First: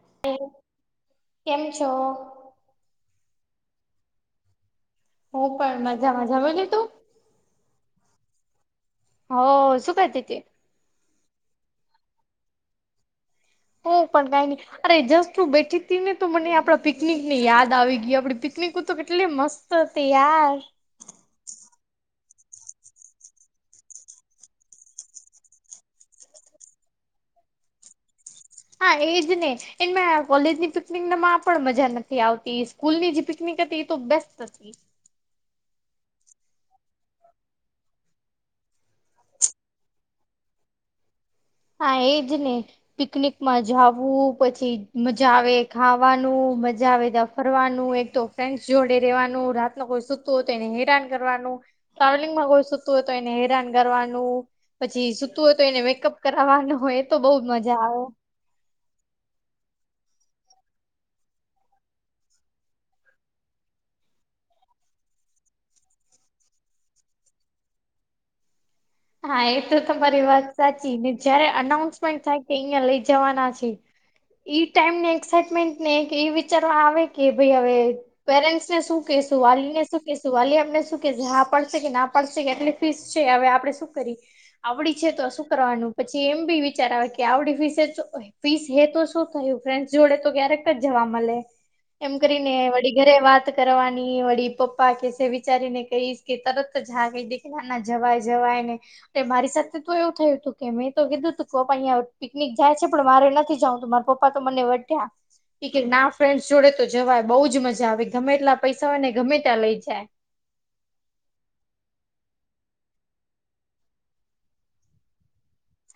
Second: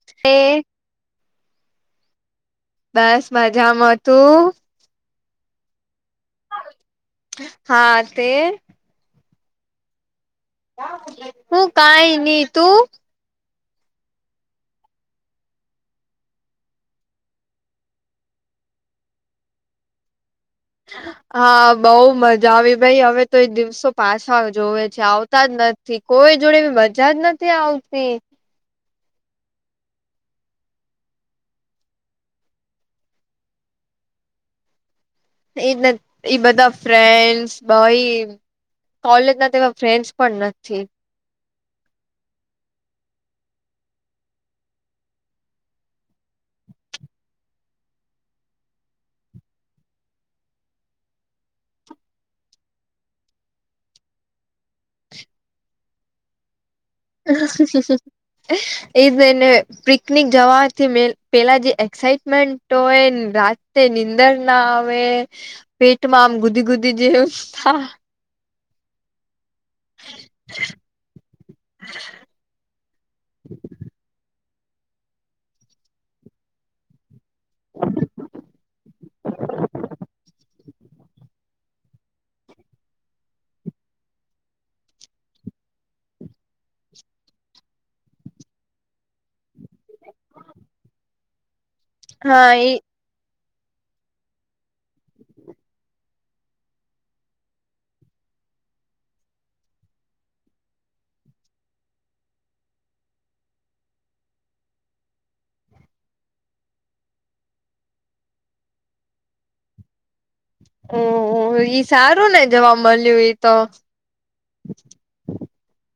[unintelligible] કેમ છો? બસ મજામાં તું? હ પણ મજા મજા બોલે તું. હા તે- હો સુું ખાતી હતી. હું કઈ નહી તું. હ પણ કઈ ની. અરે જસ્ટ હું બેઠી હતી ને તો મને આપણા પિકનિક ની યાદ આવી ગઈ આપડી પિકનિક તો કેટલી મસ્ત તો તેયાર. હા બઉ મજા આવી ભાઈ હવે તો એ દિવસો પાછા જોવે છે આવતા જ નથી. કોઈ જોડે મજા જ નથી આવતી. હા એજ ને એ કોલેજની પિકનિક પણ મજા નથી આવતી. સ્કૂલની જે પિકનિક હતી એ તો બેસ્ટ હતી. એ એ બધા ફ્રેન્ડસ ભાઈ કોલેજ ના તેવા ફ્રેન્ડસ પણ નથી. હા એ જ ને. પિકનિકમાં જાવું પછી મજા આવે ખાવાનું મજા આવે ત ફરવાનું એક તો ફ્રેન્ડ જોડે રેવાનું રાત ન કોઈ સુત હોય તો એને હેરાન કરવાનું. ટ્રાવેલિંગમાં કોઈ સુતું હોય તો એને હેરાન કરવાનું પછી સુતું હોય તો એને મેકઅપ કર કરવાવાનું હોય. તો બહુ મજા છે. આવે એ જને પિકનિક જવાથી પેલા જે એક્સાઈટમેન્ટ તો એ રાતે નીંદર ના આવે. પેટમાં આમ ગુદી ગુદી જેવુ થા હા એ તો તમારી વાત સાચી ને જયારે અનાઉન્સમેન્ટ થાય કે અહિયાં લઈ જવાના છે ઈ ટાઈમ ને એક્સાાઈટમેન્ટ ને એક એ વિચારવા આવે કે ભાઈ હવે પેરેન્ટ્સ ને શું કેહેશું વાલીને શું કેહેશું વાલી એમને શું કેશે હા પડશે કે ના પડશે કે એટલે તીસ છે હવે આપડણે શું કરી આવડી છે તો શું કરવાનું પછી એમ બી વિચાર આવે કે આવડી ફીસે ફીસ હે તો શું થયું ફ્રેન્ડસ જોડે તો ક્યારેક જ જવા મળે એમ હા કરીને એ વડી ઘરે વાત કરવાની વળી પપ્પા કેશે વિચારીને કહીશ કે તરત જ હા કહી દી કે ના ના જવાય જવાય ને તે મારી સાથે તો એવું થયું હતું કે મેં તો કીધું હતું કે પપ્પા અહં પિકનિક જાય છે પણ મારે નથી જવું તોું મારા પપ્પ પા તો મને વધ્યા કે ના ફ્રેન્ડસ જોડે તો જવાય બઉ જ મજા આવે ગમે તેટલા પૈસા હોય ને ગમે ત્યાં લઈ જાય. ઓ ઓ ઈ સારું ને જવા મળ્યું તો.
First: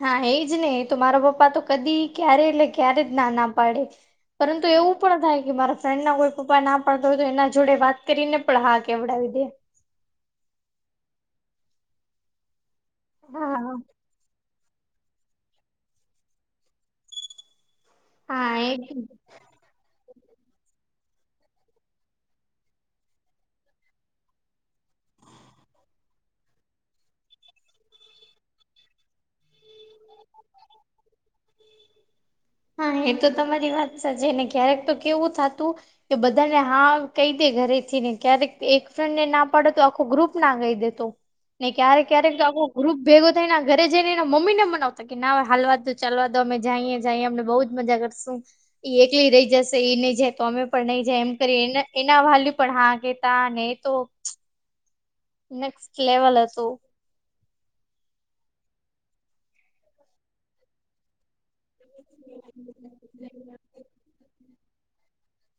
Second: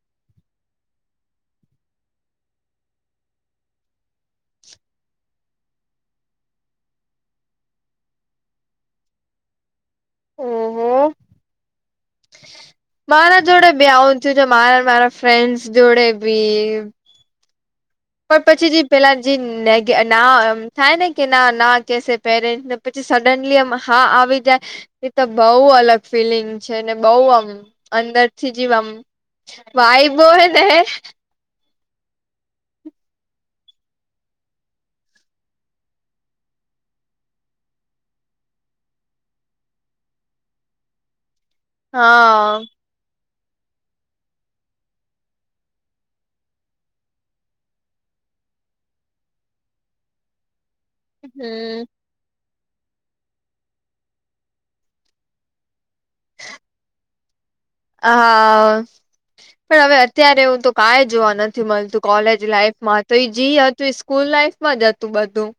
હા એ જ ને તો મારો પપ્પા તો કદી ક્યારે એટલે ક્યારે જ ના ના પાડે. પરંતુ એવું પણ થાય કે મારા ફ્રેન્ડ ના કોઈ પપ્પા ના પાડતા હોય તો એના જોડે વાત કરીને પણ હા કેવડાવી દે. ઓહો મારા જોડે હા બી આઉં છે તો મારા મારા ફ્રેન્ડસ જોડે બી પણ હા પછી જે એ પેલા જે નેટ કે ગા ના થાય ને કે ના ના કેસે પેરેન્ટને પછી સડનલી એમ હા આવી જાય એ તો બહુ અલગ ફિલિંગ છે ને બહુ આમ અંદરથી જીવ આમ વાઈબો ને હા એ તો તમારી વાત સાચે ને ક્યારેક તો કેવું થાતું કે બધાને હા કહી દે ઘરે થી ને ક્યારેક એક ફ્રેન્ડ ને ના પાડે તો આખો ગ્રુપ ના કહી દે. તો ને ક્યારેક ક્યારેક હા આખો ગ્રુપ ભેગો થઈને ઘરે જઈને એને મમ્મીને મવતા કે નાવે હાલવા દો ચાલવા દો અમે જાઈએ જાહીએ અમને બઉજ મજા કરશું. ઈ એકલી રહી જશે ઈ નહી જાય તો અમે પણ નહી જાય એમ કરી એને હમ એના વાલી્ય પણ હા કહેતા ને એ તો નેક્સટ લેવલ હતું. હા, પણ હવે અત્યારે હું તો કાઈ જોવા ન જુ મલતું કોલેજ લાઈફમાં તો જી હતું સ્કૂલ લાઈફમાં જ હતું બધું.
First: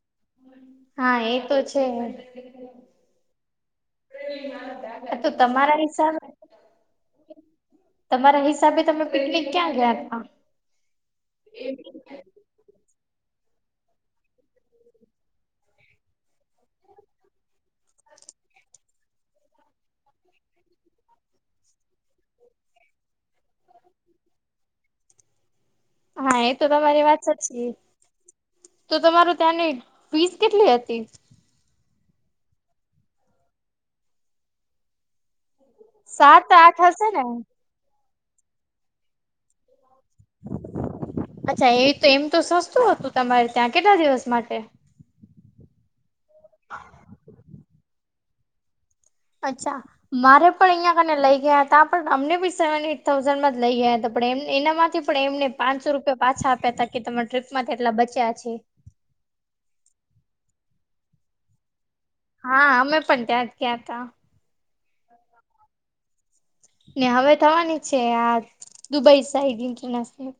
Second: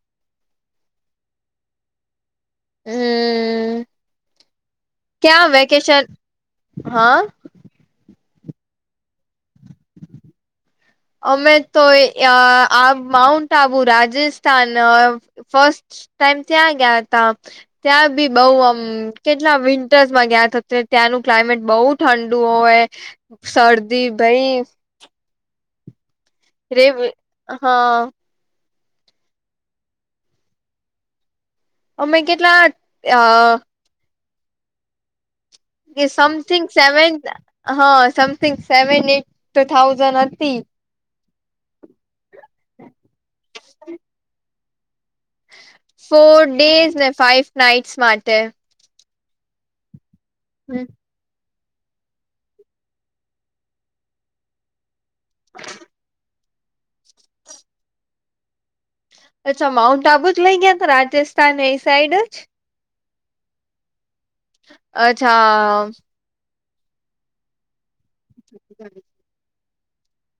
હા, એ તો છે. હમ્મ, તો ક્યાં તમારા વેકેશન હિસાબે હા તમારા હિસાબે તમે પિકનિક ક્યાં ગયા હતા? અમે તો એ આ આ માઉન્ટ આબુ રાજસ્થાન અહ ફસ્ટ ટાઈમ ત્યાં ગયા તા ત્યાં બી બઉ આમ કેટલા વિન્ટર્સમાં ગયા તે ત્યાં નું ક્લાઇમેટ બઉ ઠંડુ હોય શરદી ભઈ હા, એ તો રે તમારી વાત સાચી. હા તો તતમારું ત્યાંની ફીસ કેટલી હતી? અમે કેટલા અહ કે સાત સમથિંગ આઠ હશે સેવન ને હા સમથિંગ સેવન એટ તો થાઉઝન્ડ હતી. અચ્છા એ તો એમ તો સસ્તું હતું તમારે ત્યાં. કેટલા દિવસ માટે? ફોર ડેઝ ને ફાઈવ નાઈટ્સ માટે. અચ્છા મારે પણ હમ અહિયાં કને લઈ ગયા તા આપણ અમને બી સેવ એટ થાઉઝન્ડ માં જ લઈ ગયા હતા પણ એમ એનામાંથી પણ એમને પાંચસો રૂપિયા પાછા આપ્યા તા કે તમારા ટ્રીપમાંથી એટલા બચ્યા છે. અચ્છા માઉન્ટ આબુ જ લઇ ગયા તો રાજસ્થાન એ સાઈડ જ? હા, અમે પણ ત્યાં જ ગયા તા. અચ્છા અ ને હવે થવાની છે આ દુબઈ સાઈડ ઈન્ટરનેશનલ.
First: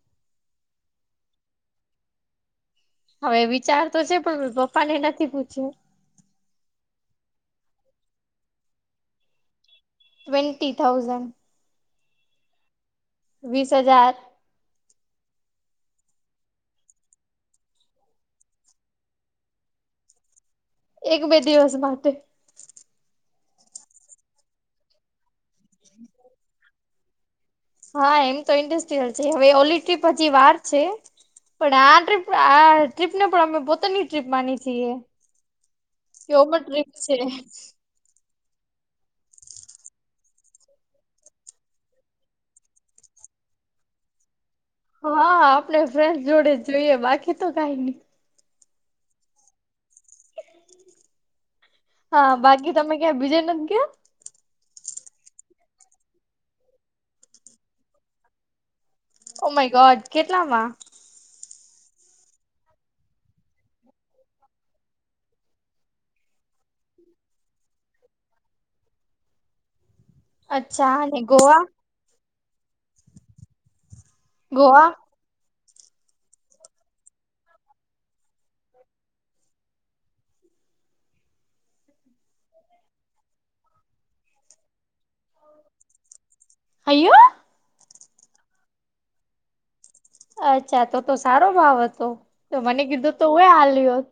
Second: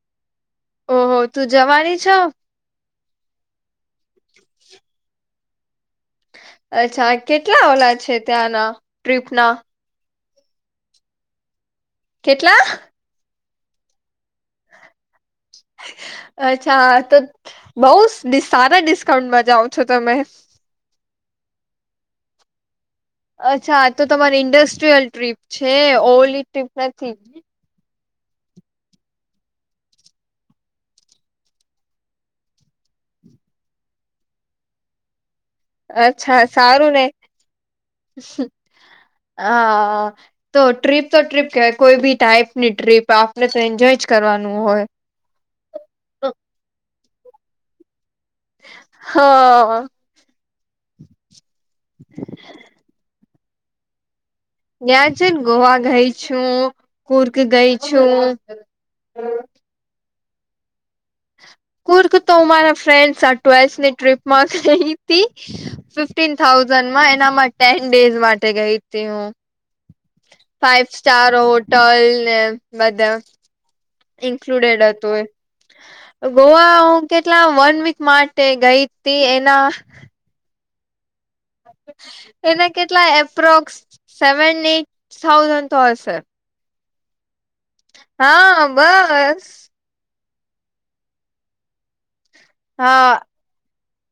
ઓહો તું જવાની છો? હવે વિચાર તો છે પણ મેં પપ્પાને નથી પૂછ્યું. અચ્છા કેટલા ઓલા છે ત્યાંના ટ્રીપના? Twenty thousand. કેટલા? વીસ હજાર. અચ્છા તો બઉ સારા ડિસ્કાઉન્ટમાં જાઓ છો તમે. એક બે દિવસ માટે. અચ્છા તો તમારી ઈન્ડસ્ટ્રીયલ ટ્રીપ છે ઓલી ટ્રીપ નથી. હા એમ તો ઈન્ડસ્ટ્રીયલ છે હવે ઓલી ટ્રીપ હજી વાર છે. પણ આ ટ્રીપ આ ટ્રીપને પણ અમે પોતાની ટ્રીપ માની છીએ. કે ઓમ જ ટ્રિપ છે. અ તો ટ્રીપ તો ટ્રીપ કેહવાય કોઈ બી ટાઈપની ટ્રીપ આપને તો એન્જોય જ કરવાનું હોય. હા આપણે ફ્રેન્ડ જોડે જ જોઈએ બાકી તો કાય ની. હ. હા, બાકી તમે ક્યાં બીજે નથ ગ્યા? ગયા છે ન ગોવા ગઈ છું, કુર્ક ગઈ છું. Oh my god! કેટલામાં? કુર્ક તો મારા ફ્રેન્ડ આ ટ્વેલ્થની ટ્રીપમાં ગઈ હતી. ફિફ્ટીન થાઉઝન્ડમાં એનામાં ટેન ડેઝ માટે ગઈ તી હું. ફાઈવ અચ્છા અને સ્ટાર ગોવા હોટલને બધે. ઈન્ક્લુડેડ ગોવા હતું એ. ગોવા હું કેટલા વન વીક માટે ગઈ તી એનાં એના કેટલા એપ્રોક્સ સેવન એઈટ થાઉઝન્ડ તો હશે. અયયો! હા બસ. અચ્છા તો તો સારો ભાવ હતો તો મને હા કીધું તોય હાલ્યુ હોત.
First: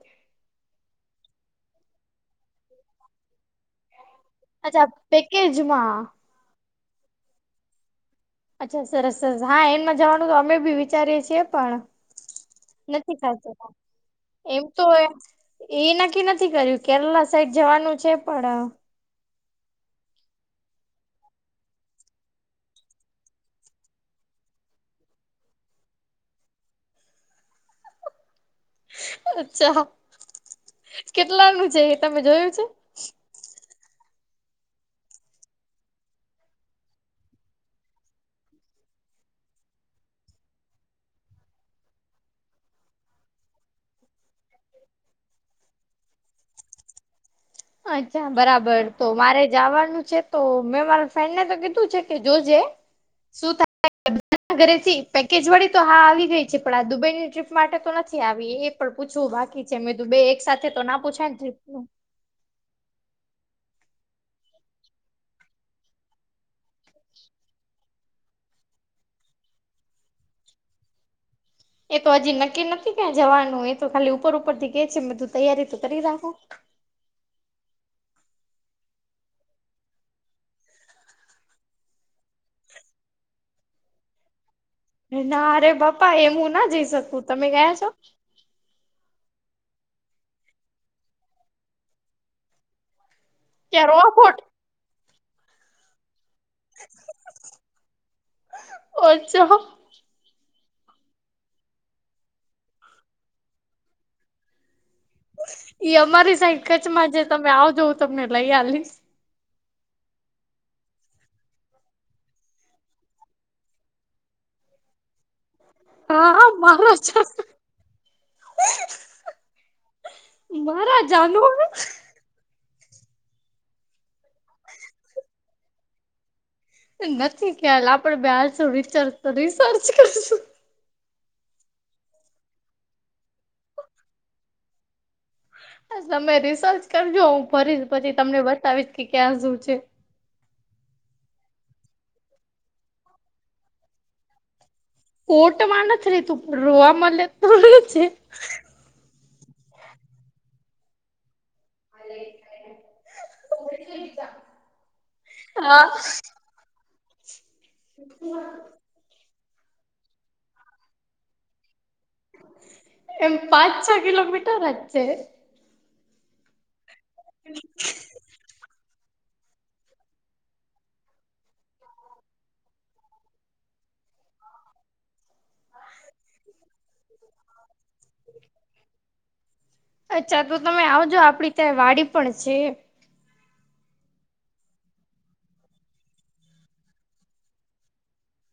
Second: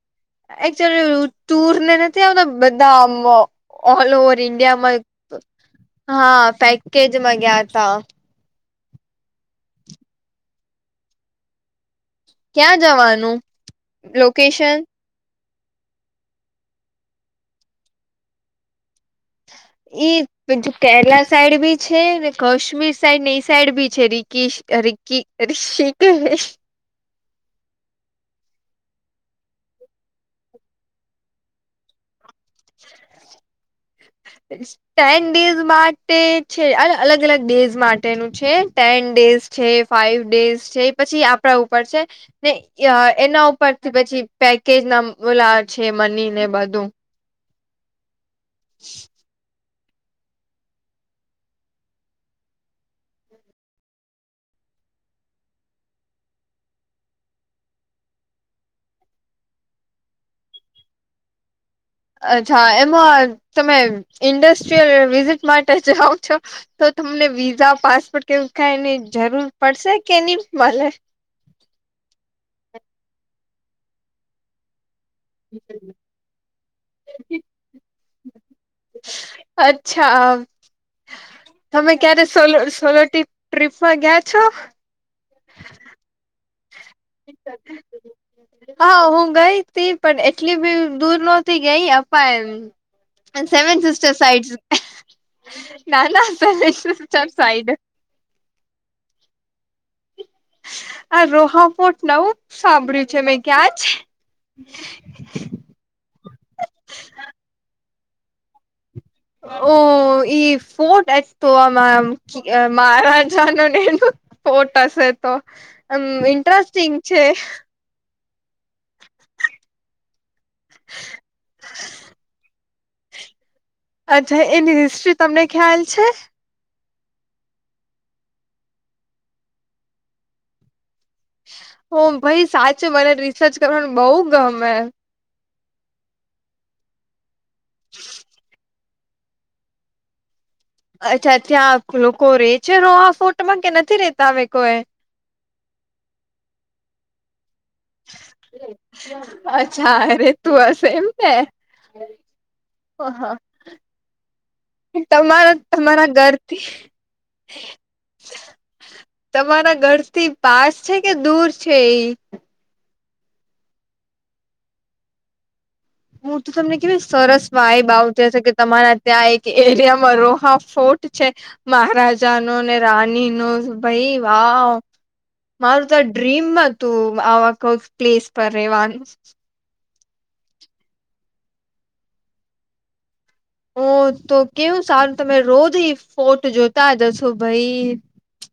એકચુલી ટુરને નથી આવતાં બધાં આમ ઓલ ઓવર અચ્છા ઈન્ડિયામાં પેકેજમાં હા પેકેજમાં ગયા તા. અચ્છા સરસ સરસ, હા એનમાં જવાનું તો અમે બી વિચારીએ છીએ પણ ક્યાં નથી જવાનું ખાતો એમ લોકેશન તો એ એ નક્કી નથી કર્યું કેરલા સાઈડ જવાનું છે પણ ઈ બીજું કેરલા સાઈડ બી છે ને કાશ્મીર સાઈડને એ સાઈડ બી છે રીક રીકીસ કી ઋષિકેશ. અચ્છા કેટલાનું છે એ તમે જોયું છે? [inaudible] [unintelligible] ટેન ડેઝ માટે છે અલગ-અલગ ડેઝ માટેનું છે ટેન ડેઝ છે ફાઈવ ડેઝ છે પછી આપડા ઉપર છે. ને એના ઉપરથી પછી પેકેજ ના ઓલા છે મનીને બધું. અચ્છા બરાબર તો મારે જવાનું છે. તો મેં મારા ફ્રેન્ડને તો કીધું છે કે જોજે શું થાય [inaudible] હ ઘરેથી પેકેજવાળી તો હા આવી ગઈ છે પણ આ દુબઈની ટ્રીપ માટે તો નથી આવી એ પણ પૂછવું બાકી છે મેં તું બે એક સાથે તો ના પૂછાયને ટ્રીપનું. અચ્છા, એમાં તમે ઈન્ડસ્ટ્રીયલ વિઝિટ માટે જાઓ છો? તો તમને વિઝા પાસપોર્ટ કે એવું કાયની જરૂર પડશે કે ની મલે? એ તો હજી નક્કી નથી કયા જવાનું એ તો ખાલી ઉપર ઉપરથી કેય છે બધું તૈયારી તો કરી રાખું. [inaudible] અચ્છા આમ. તમે ક્યારે સોલો સોલો ટી ટ્રીપમાં ગીયા છો? ના રે બાપા એમ હું ના જઈ શકું. તમે ગયા છો? હા હું ગઈ તી પણ એટલી બી દૂર નોતી ગઈ અપાય એમ. એન્ડ સેવન ત્યાં સિસ્ટર રોબોટ સાઈડ ના ના સેવન સિસ્ટર સાઈડ ઓછો આ રોહાપોટ નવું સાંભળ્યું છે મેં ક્યાં છે? એ અમારી સાઈડ કચ્છમાં તમે આવજો તમને લઈ હલીશ. ઓહ ઈ ફોર્ટ એ તો અમા મહારાજનો ફોટ હશે તો એમ હા ઇન્ટરેસ્ટિંગ છે. માહરાજાનુ અચ્છા એની હિસ્ટ્રી તમને ખ્યાલ છે. નથી ખ્યાલ આપડે બહારશું રિચર્ચ તો રિસર્ચ કરીશું ઓ ભાઈ સાચે મને રિસર્ચ કરવાનું બો ગમે. તમે રિસર્ચ કરજો હું ફરી પછી તમને બતાવીશ કે ક્યાં સુું છે. અચ્છા અચ્છા લોકો રે છે રો આ ફોટ માં કે નથી રેતા હવે કોઈ ફોર્ટ મા નથી રેતું રોઆ માં ત [unintelligible] અચ્છા રેતું હશે એમ ને ઓ હા. [unintelligible] તમારા હા તમારા ઘરથી [inaudible] તમારા ઘર થી પાસ છે કે દૂર છે એ ઈ? એમ પાંચ છ કિલોમીટર જ છે. હું તો તમને કેવાય સરસ વાઈબ આવતો હશે કે તમારા ત્યાં એક એરિયામાં રોહા ફોર્ટ છે. મહારાજા નો ને રાની નો ભાઈ વાહ. મારું તો આ ડ્રીમ હતું આવા કોઈક પ્લેસ પર રેવાનું. અચ્છા તો તમે આવજો આપડી ત્યાં વાડી પણ છે. ઓ તો કેવું સારું તમે રોજ એ ફોટ જોતા જ હશો ભઈ.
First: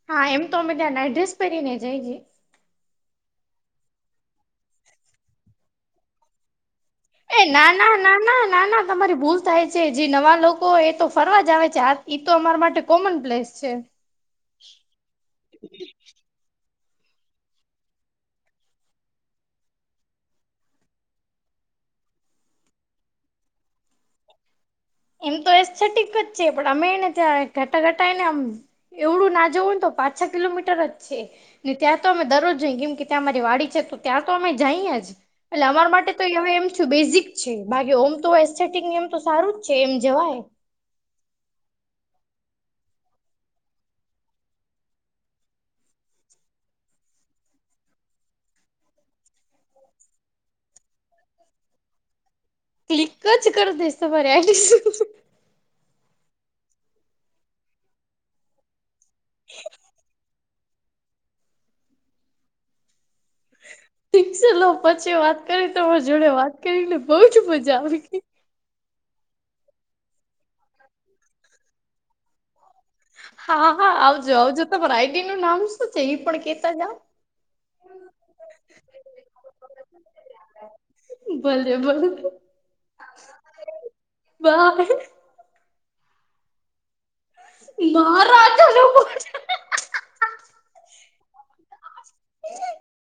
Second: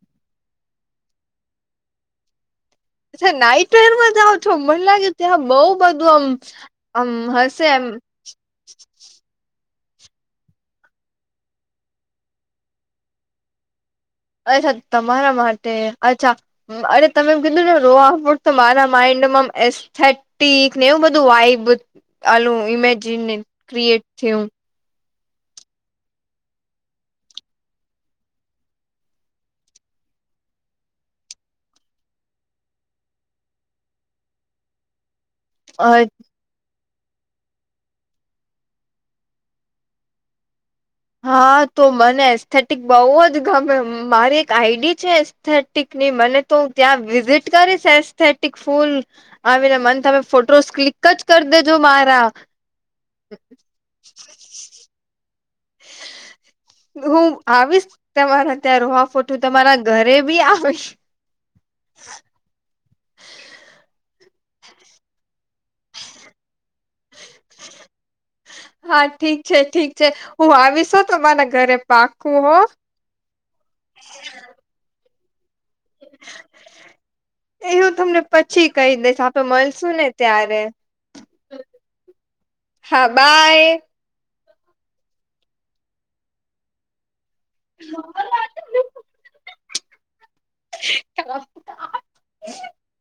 હા એમ તો અમે ત્યાં નાઈટડ્રેસ પેરી ને જઈયે. અચ્છા નાઈટવેરમાં જાઓ છો મને લાગે ત્યાં બો બધું આમ આમ એ ના હશે એમ ના ના ના ના ના તમારી ભૂલ થાય છે જે નવા લોકો એ તો ફરવા જ આવે છે તો અમારા માટે કોમન પ્લેસ છે. અચ્છા તમારા માટે અચ્છા અરે તમે કીધું ને રો તો મારા માઈન્ડ માં એસ થર્ટીક ને એવું બધું આવી ગીયુ ઓલું ઇમેજિન ક્રિએટ થયું. એમ તો એસ્થેટીક જ છે પણ અમે નતા ઘટાઘટાય ને આમ એવડું ના જવું ને તો પાચ છ કિલોમીટર જ છે. ને ત્યાં તો અમે દરરોજ જઈએ કેમ કે ત્યાં અમારી વાડી છે તો ત્યાં તો અમે જઈએ જ. એટલે અમારા માટે તો હવે એમ બેઝિક છે બાકી ઓમ તો એસ્થેટિક એમ તો સારું જ છે એમ જવાય. હા તો મને એસ્થેટિક બઉ જ ગમે. મારી એક આઈડી છે એસ્થેટિકની મને તો હું ત્યાં વિઝિટ કરીશ એસ્થેટિક ફૂલ. આવીને મને તમે ફોટોસ ક્લિક જ કરી દેજો મારા ક્લિક જ કર દસ તો બર આઈ હું આવીશ તમારા ઘર માં ફોટું તમારા ઘરે બી આવ થીકસે લો પછી વાત કરી તમારા જોડે વાત કરી ને બઉજ મજા આવી. હા ઠીક છે ઠીક છે હું આવીશ હો તો તમારા ઘરે પાકુ હો. હા હા આવજો આવજો તમારા આઈડી નું નામ શું છે એ પણ કેતા જાવ. એવું તમને પછી કહી દઈશ આપે મળશું ને ત્યારે. ભલે ભલે. હા બાય. બાય. મહારાજાનું